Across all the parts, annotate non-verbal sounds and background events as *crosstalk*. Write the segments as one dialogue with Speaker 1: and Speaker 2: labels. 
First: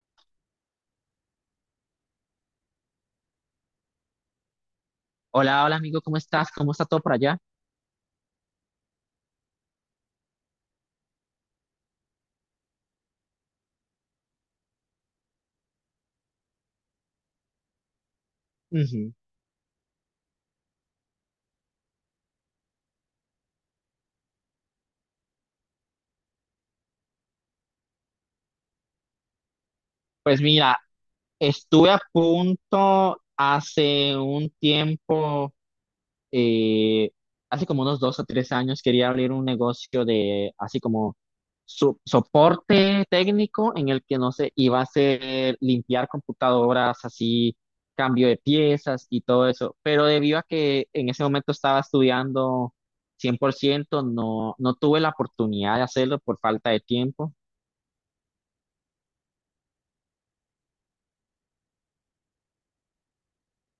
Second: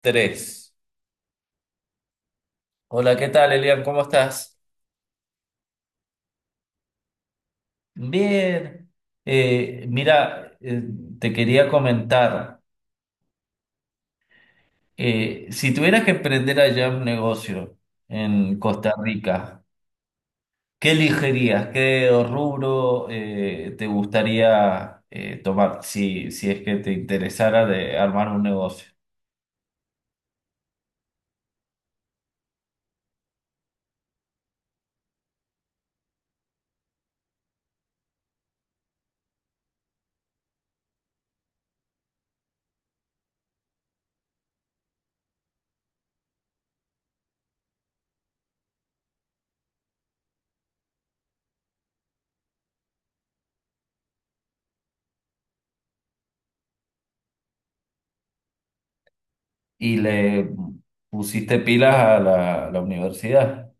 Speaker 1: Tres. Hola, ¿qué tal, Elian? ¿Cómo estás?
Speaker 2: Hola, hola amigo, ¿cómo estás? ¿Cómo está todo por allá?
Speaker 1: Bien. Mira, te quería comentar, si tuvieras que emprender allá un negocio en Costa
Speaker 2: Ujú.
Speaker 1: Rica, ¿qué elegirías? ¿Qué rubro te gustaría tomar si es que te interesara de armar un negocio?
Speaker 2: Pues mira, estuve a punto hace un tiempo, eh, hace como unos 2 o 3 años, quería abrir un negocio de así como soporte técnico en el que no sé, iba a hacer limpiar computadoras, así cambio de piezas y todo eso, pero debido a que en ese momento estaba estudiando 100%, no tuve la oportunidad de hacerlo por falta de tiempo.
Speaker 1: Y le pusiste pilas a la universidad.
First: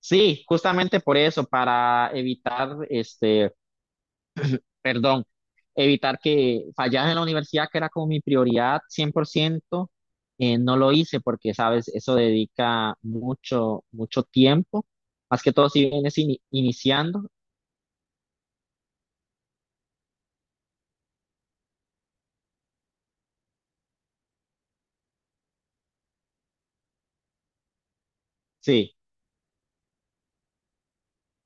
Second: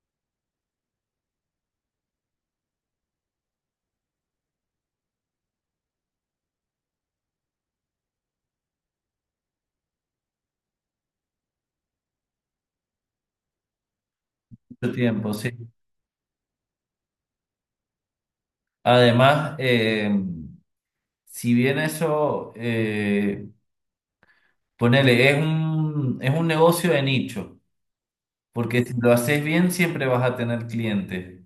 Speaker 2: Sí, justamente por eso, para evitar, perdón, evitar que fallas en la universidad, que era como mi prioridad 100%, no lo hice porque, sabes, eso dedica mucho, mucho tiempo,
Speaker 1: Mucho tiempo,
Speaker 2: más
Speaker 1: sí.
Speaker 2: que todo si vienes iniciando.
Speaker 1: Además, si bien eso, ponele, es es un negocio de nicho, porque si
Speaker 2: Sí,
Speaker 1: lo haces bien siempre vas a tener clientes,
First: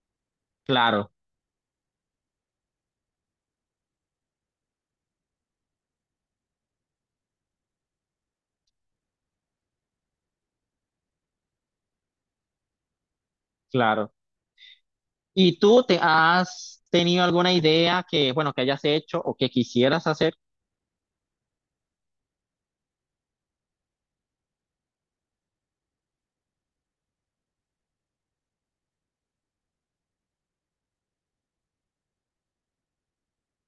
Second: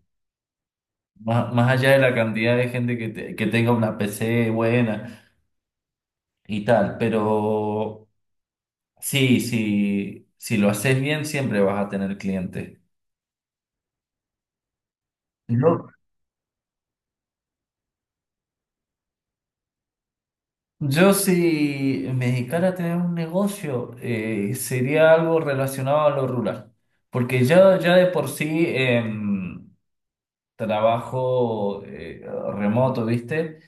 Speaker 2: claro,
Speaker 1: más allá de la cantidad de gente que que tenga una PC buena y tal, pero sí, sí, si lo haces bien siempre vas a tener clientes.
Speaker 2: claro. ¿Y tú
Speaker 1: Yo,
Speaker 2: te has tenido alguna idea que, bueno, que hayas hecho o que quisieras hacer?
Speaker 1: yo si me dedicara a tener un negocio, sería algo relacionado a lo rural, porque ya de por sí, trabajo remoto, ¿viste?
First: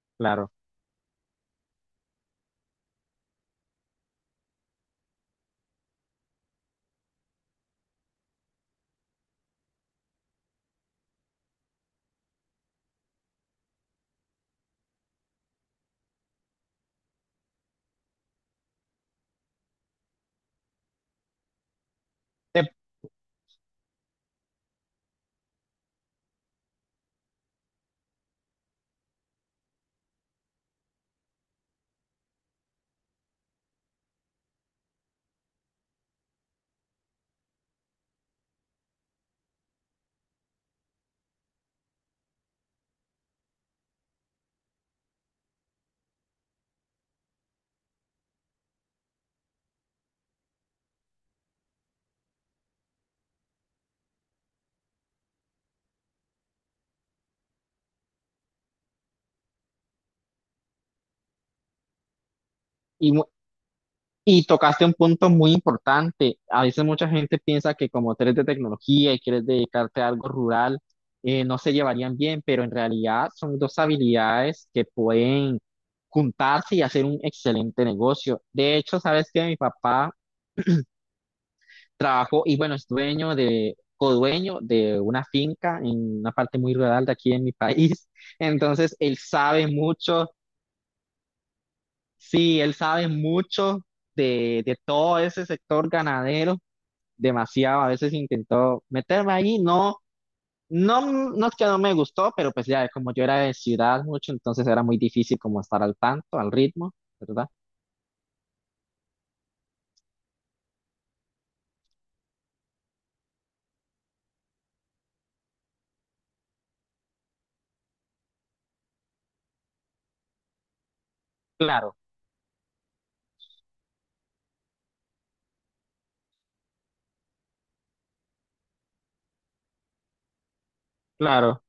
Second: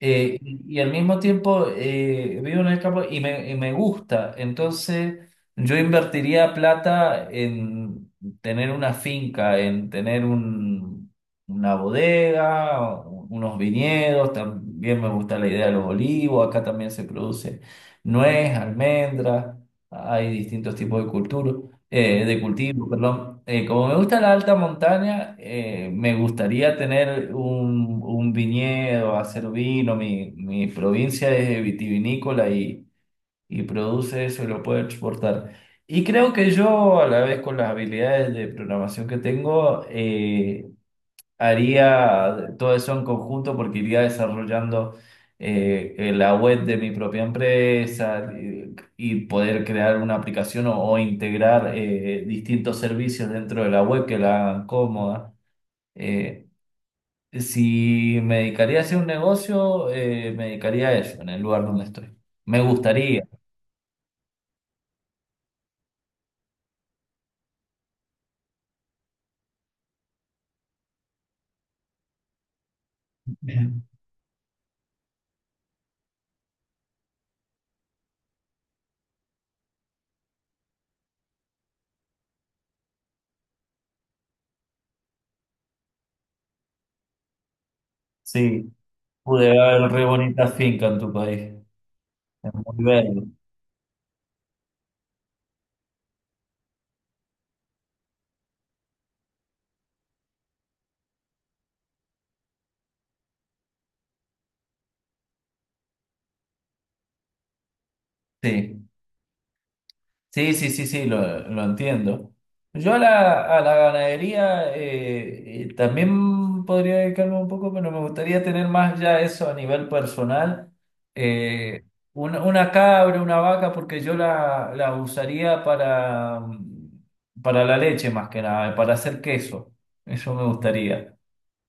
Speaker 2: Claro.
Speaker 1: Y al mismo tiempo vivo en el campo y me gusta. Entonces yo invertiría plata en tener una finca, en tener una bodega, unos viñedos. También me gusta la idea de los olivos. Acá también se produce nuez, almendra. Hay distintos tipos de cultura de
Speaker 2: Te-
Speaker 1: cultivo, perdón. Como me gusta la alta montaña, me gustaría tener un viñedo, hacer vino. Mi provincia es vitivinícola y produce eso y lo puede exportar. Y creo que yo, a la vez con las habilidades de programación que tengo, haría todo eso en conjunto porque iría desarrollando la web de mi propia empresa y poder crear una aplicación o integrar distintos servicios dentro de la web que la hagan cómoda. Eh, si me dedicaría a hacer un negocio, me dedicaría a eso, en el lugar donde estoy. Me
Speaker 2: y,
Speaker 1: gustaría.
Speaker 2: Y tocaste un punto muy importante. A veces mucha gente piensa que como tú eres de tecnología y quieres dedicarte a algo rural, no se llevarían bien, pero en realidad son
Speaker 1: *laughs*
Speaker 2: dos habilidades que pueden juntarse y hacer un excelente negocio. De hecho, sabes que mi papá trabajó y bueno, es dueño de, codueño de una finca en una parte muy rural de aquí en mi país. *laughs*
Speaker 1: Sí.
Speaker 2: Entonces, él
Speaker 1: Pude
Speaker 2: sabe
Speaker 1: ver re
Speaker 2: mucho.
Speaker 1: bonita finca en tu país. Es
Speaker 2: Sí, él
Speaker 1: muy
Speaker 2: sabe
Speaker 1: verde.
Speaker 2: mucho de todo ese sector ganadero, demasiado. A veces intentó meterme ahí, no, no, no es que no me gustó, pero pues ya, como yo era de ciudad mucho, entonces era muy difícil como estar al tanto, al ritmo, ¿verdad?
Speaker 1: Sí. Sí, sí, sí, sí, lo entiendo. Yo a a la ganadería también podría dedicarme un poco, pero me gustaría tener más ya eso a nivel personal. Eh,
Speaker 2: Claro,
Speaker 1: una cabra, una vaca, porque yo la usaría para para la leche más que nada, para hacer queso. Eso me gustaría.
Speaker 2: claro.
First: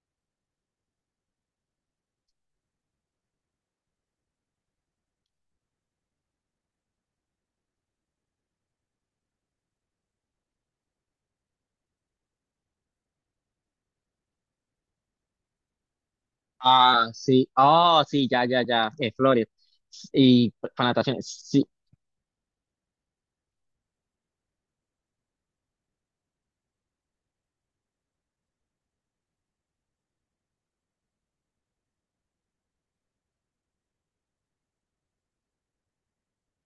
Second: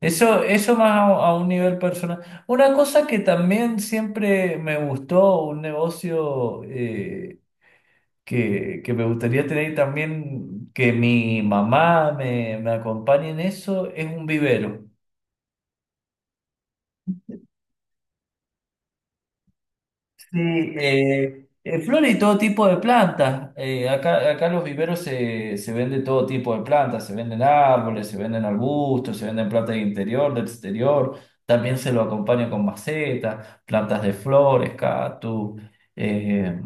Speaker 1: Eso más a un nivel personal. Una cosa que también siempre me gustó, un negocio, que me gustaría tener también, que mi mamá me acompañe en eso, es un vivero.
Speaker 2: Ah, sí, oh, sí, ya, ya, ya, Flores.
Speaker 1: Sí,
Speaker 2: Y con natación, sí,
Speaker 1: flores y todo tipo de plantas. Acá en los viveros se vende todo tipo de plantas, se venden árboles, se venden arbustos, se venden plantas de interior, de exterior. También se lo acompaña con macetas, plantas de flores, cactus, eh,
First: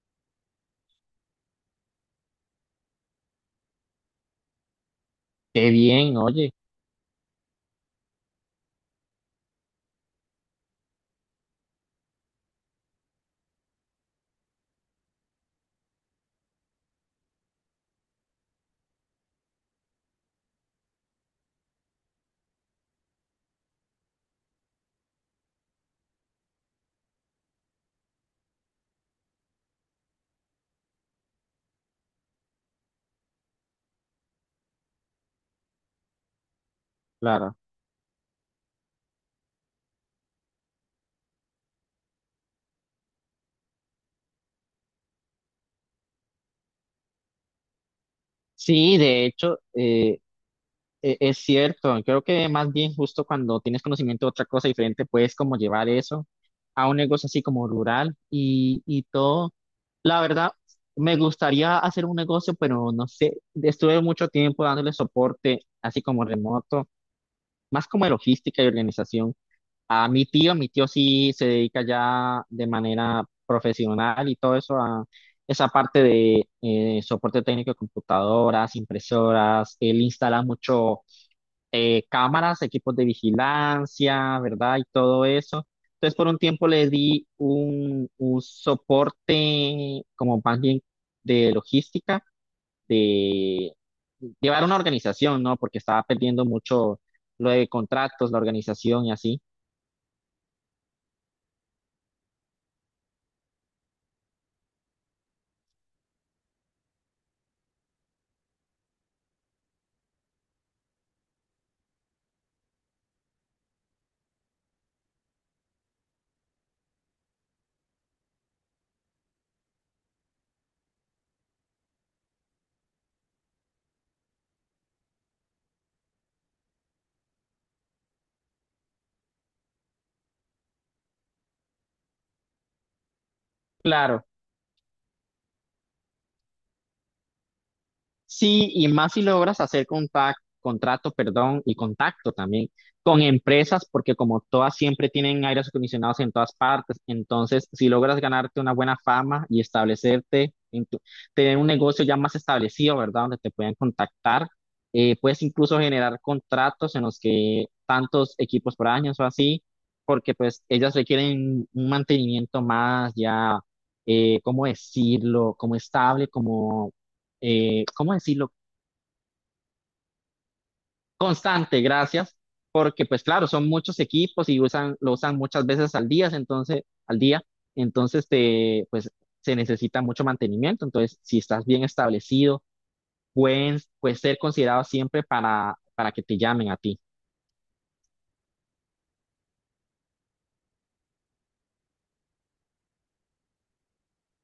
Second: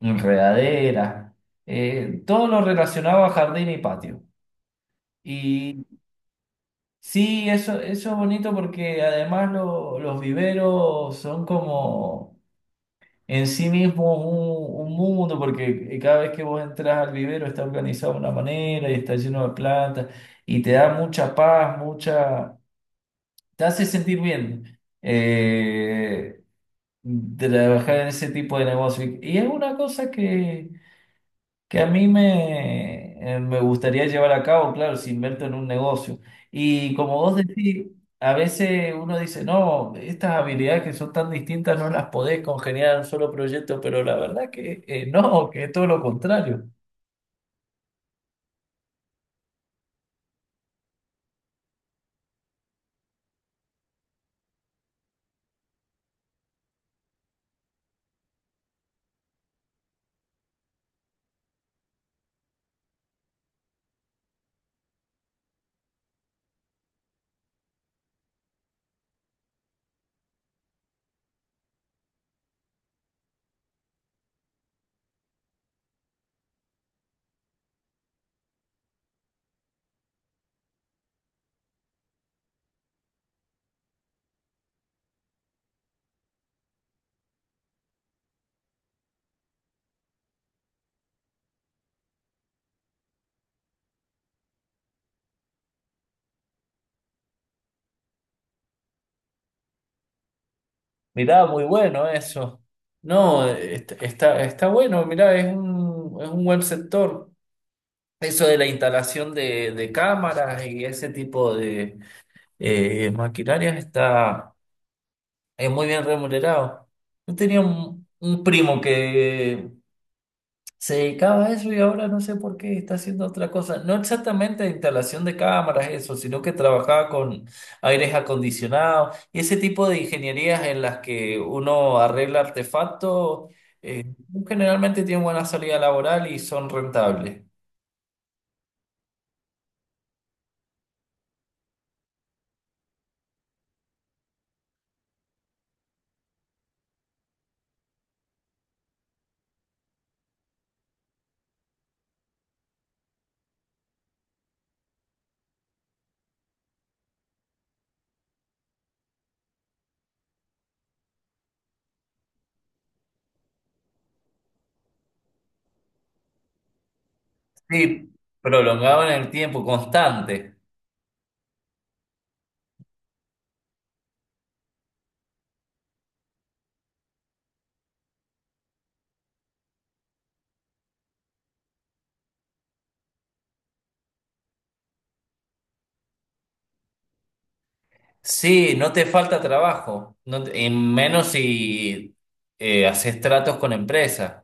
Speaker 1: enredaderas, todo lo relacionado a jardín y patio.
Speaker 2: qué bien, oye,
Speaker 1: Sí, eso es bonito porque además los viveros son como en sí mismos un mundo, porque cada vez que vos entras al vivero está organizado de una manera y está lleno de plantas y te da mucha paz, mucha... te hace sentir bien trabajar en ese tipo de negocio. Y es una cosa que a mí me gustaría llevar a cabo, claro, si invierto en un negocio. Y como vos
Speaker 2: claro.
Speaker 1: decís, a veces uno dice, no, estas habilidades que son tan distintas no las podés congeniar en un solo proyecto, pero la verdad que no, que es todo lo contrario.
Speaker 2: Sí, de hecho, Es cierto, creo que más bien justo cuando tienes conocimiento de otra cosa diferente, puedes como llevar eso a un negocio así como rural y todo. La verdad, me gustaría hacer un negocio, pero no sé, estuve mucho tiempo dándole soporte así como remoto, más como de logística y organización. Mi tío sí se dedica ya de manera profesional y todo eso a esa parte de soporte técnico de computadoras, impresoras, él instala mucho cámaras, equipos de vigilancia, ¿verdad? Y todo eso. Entonces, por un tiempo le di un soporte como más bien de logística, de llevar una organización, ¿no? Porque estaba perdiendo mucho lo de contratos, la organización y así.
Speaker 1: Mirá, muy bueno eso. No, está, está bueno, mirá, es es un buen sector. Eso de la instalación de cámaras y ese tipo de maquinarias está... es muy bien remunerado. Yo tenía un primo que se dedicaba a eso y ahora no sé por qué está haciendo otra cosa. No exactamente instalación de cámaras, eso, sino que trabajaba con aires acondicionados y ese tipo de ingenierías en las que uno arregla artefactos. Eh,
Speaker 2: Claro.
Speaker 1: generalmente tienen buena salida laboral y son rentables.
Speaker 2: Sí, y más si logras hacer contrato, perdón, y contacto también con empresas, porque como todas siempre tienen aires acondicionados en todas partes, entonces si logras ganarte una buena fama y establecerte, tener un negocio ya más establecido, ¿verdad? Donde te puedan contactar, puedes incluso generar contratos en los que tantos equipos por año o así, porque pues ellas requieren un mantenimiento más ya, ¿cómo decirlo? Como estable, como
Speaker 1: Sí,
Speaker 2: ¿cómo decirlo?
Speaker 1: prolongado en el tiempo, constante.
Speaker 2: Constante, gracias, porque pues claro, son muchos equipos y usan, lo usan muchas veces al día, entonces te, pues se necesita mucho mantenimiento, entonces si estás bien establecido, pueden, puedes ser considerado siempre para que te llamen a ti.
Speaker 1: Sí, no te falta trabajo, y menos si haces tratos con empresas.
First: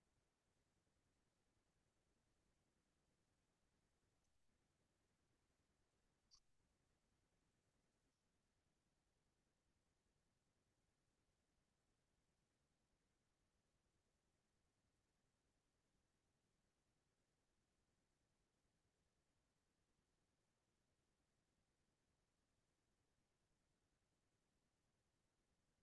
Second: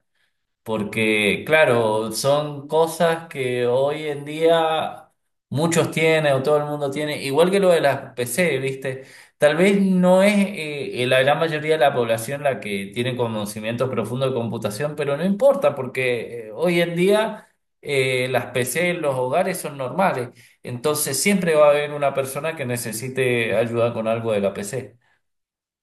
Speaker 1: Porque, claro, son cosas que hoy en día muchos tienen o todo el mundo tiene, igual que lo de las PC, ¿viste? Tal vez no es la gran mayoría de la población la que tiene conocimiento profundo de computación, pero no importa, porque hoy en día las PC en los hogares son normales, entonces siempre va a haber una persona que necesite ayuda con algo de la PC.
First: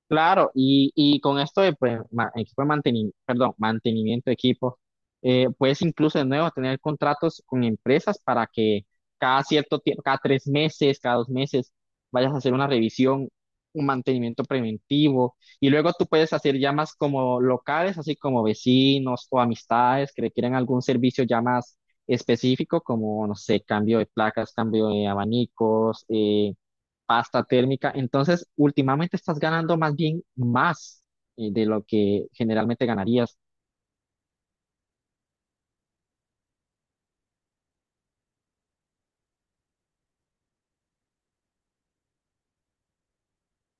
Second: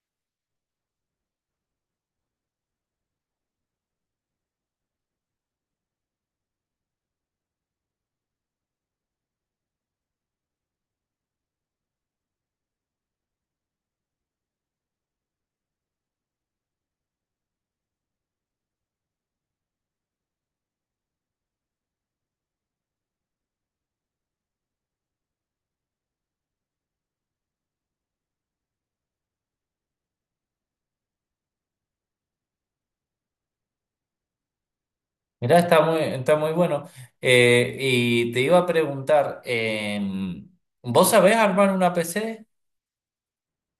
Speaker 2: Claro, y con esto de pues, equipo de mantenimiento, perdón, mantenimiento de equipos, puedes incluso de nuevo tener contratos con empresas para que cada cierto tiempo, cada 3 meses, cada 2 meses, vayas a hacer una revisión, un mantenimiento preventivo, y luego tú puedes hacer llamas como locales, así como vecinos o amistades que requieren algún servicio ya más específico, como, no sé, cambio de placas, cambio de abanicos, pasta térmica. Entonces, últimamente estás ganando más bien más de lo que generalmente ganarías.
Speaker 1: Mirá, está muy bueno. Y te iba a preguntar, ¿vos sabés armar una PC?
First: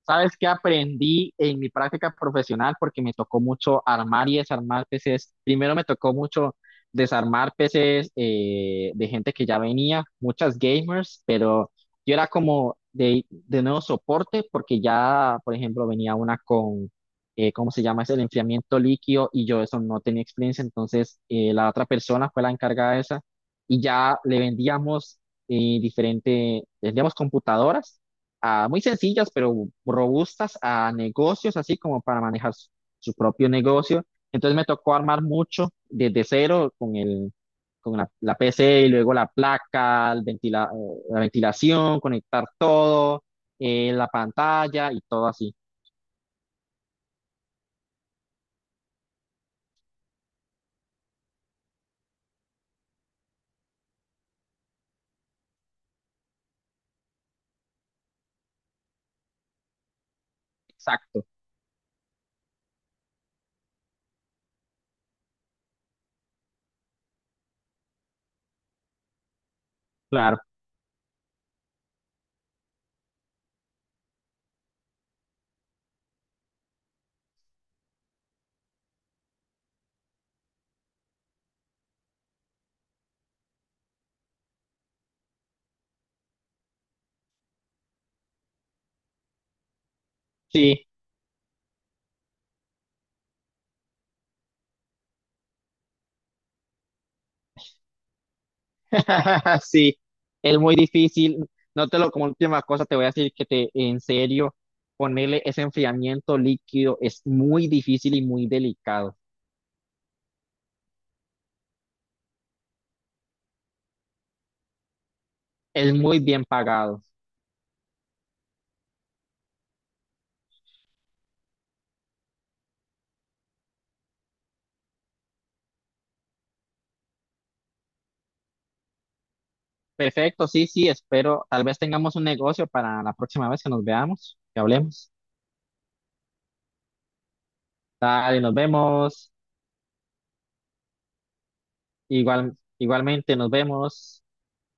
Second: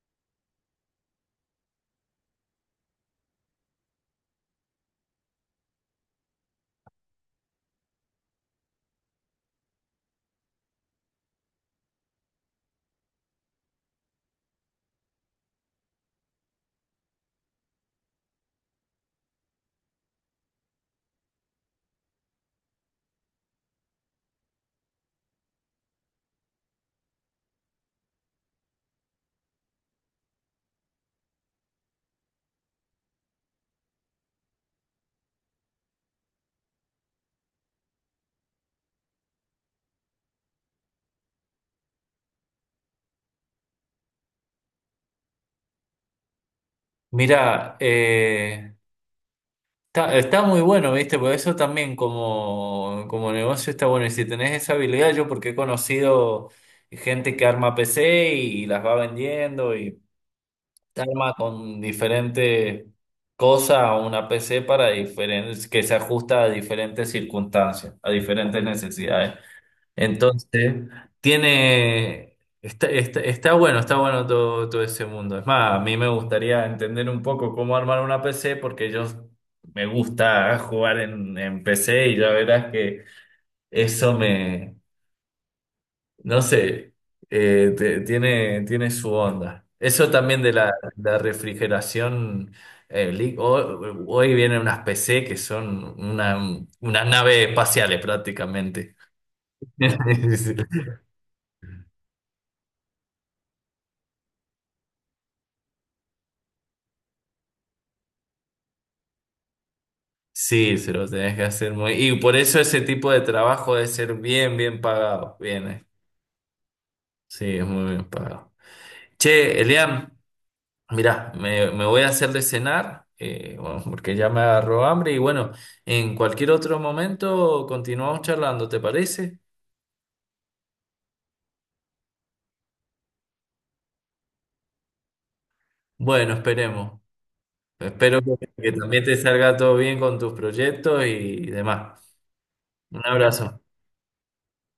Speaker 2: ¿Sabes qué aprendí en mi práctica profesional? Porque me tocó mucho armar y desarmar PCs. Primero me tocó mucho desarmar PCs de gente que ya venía, muchas gamers. Yo era como de nuevo soporte porque ya, por ejemplo, venía una con, ¿cómo se llama? Es el enfriamiento líquido y yo eso no tenía experiencia, entonces la otra persona fue la encargada de esa y ya le vendíamos vendíamos computadoras ah, muy sencillas pero robustas a negocios, así como para manejar su su propio negocio. Entonces me tocó armar mucho desde cero con el con la, la PC y luego la placa, la ventilación, conectar todo, la pantalla y todo así.
Speaker 1: Mira está, está muy bueno, ¿viste? Por eso también como, como negocio está bueno. Y si tenés esa habilidad, yo porque he conocido gente que arma PC y las va vendiendo y te
Speaker 2: Exacto,
Speaker 1: arma con diferentes cosas una PC para diferentes, que se ajusta a diferentes circunstancias, a diferentes necesidades.
Speaker 2: claro.
Speaker 1: Entonces, tiene, está, está, está bueno todo, todo ese mundo. Es más, a mí me gustaría entender un poco cómo armar una PC porque yo me gusta jugar en PC y ya verás que eso me, no sé, tiene, tiene su onda. Eso también de
Speaker 2: Sí,
Speaker 1: la refrigeración. eh, li- ho- hoy vienen unas PC que son una, unas naves espaciales prácticamente.
Speaker 2: *laughs* sí,
Speaker 1: *laughs*
Speaker 2: es muy difícil. No te lo, como última cosa, te voy a decir que te, en serio, ponerle ese enfriamiento líquido es muy difícil y muy delicado.
Speaker 1: Sí, se lo tenés que hacer muy... Y por eso ese tipo de trabajo debe ser bien, bien pagado. Bien, eh.
Speaker 2: Es muy bien pagado.
Speaker 1: Sí, es muy bien pagado. Che, Elian, mirá, me voy a hacer de cenar, bueno, porque ya me agarró hambre y bueno, en cualquier otro momento continuamos charlando, ¿te parece?
Speaker 2: Perfecto, sí, sí, espero. Tal vez tengamos un negocio para la próxima vez que nos veamos, que hablemos.
Speaker 1: Bueno, esperemos. Espero que
Speaker 2: Dale, nos
Speaker 1: que también te
Speaker 2: vemos.
Speaker 1: salga todo bien con tus proyectos y demás.
Speaker 2: Igual,
Speaker 1: Un
Speaker 2: igualmente, nos
Speaker 1: abrazo.
Speaker 2: vemos.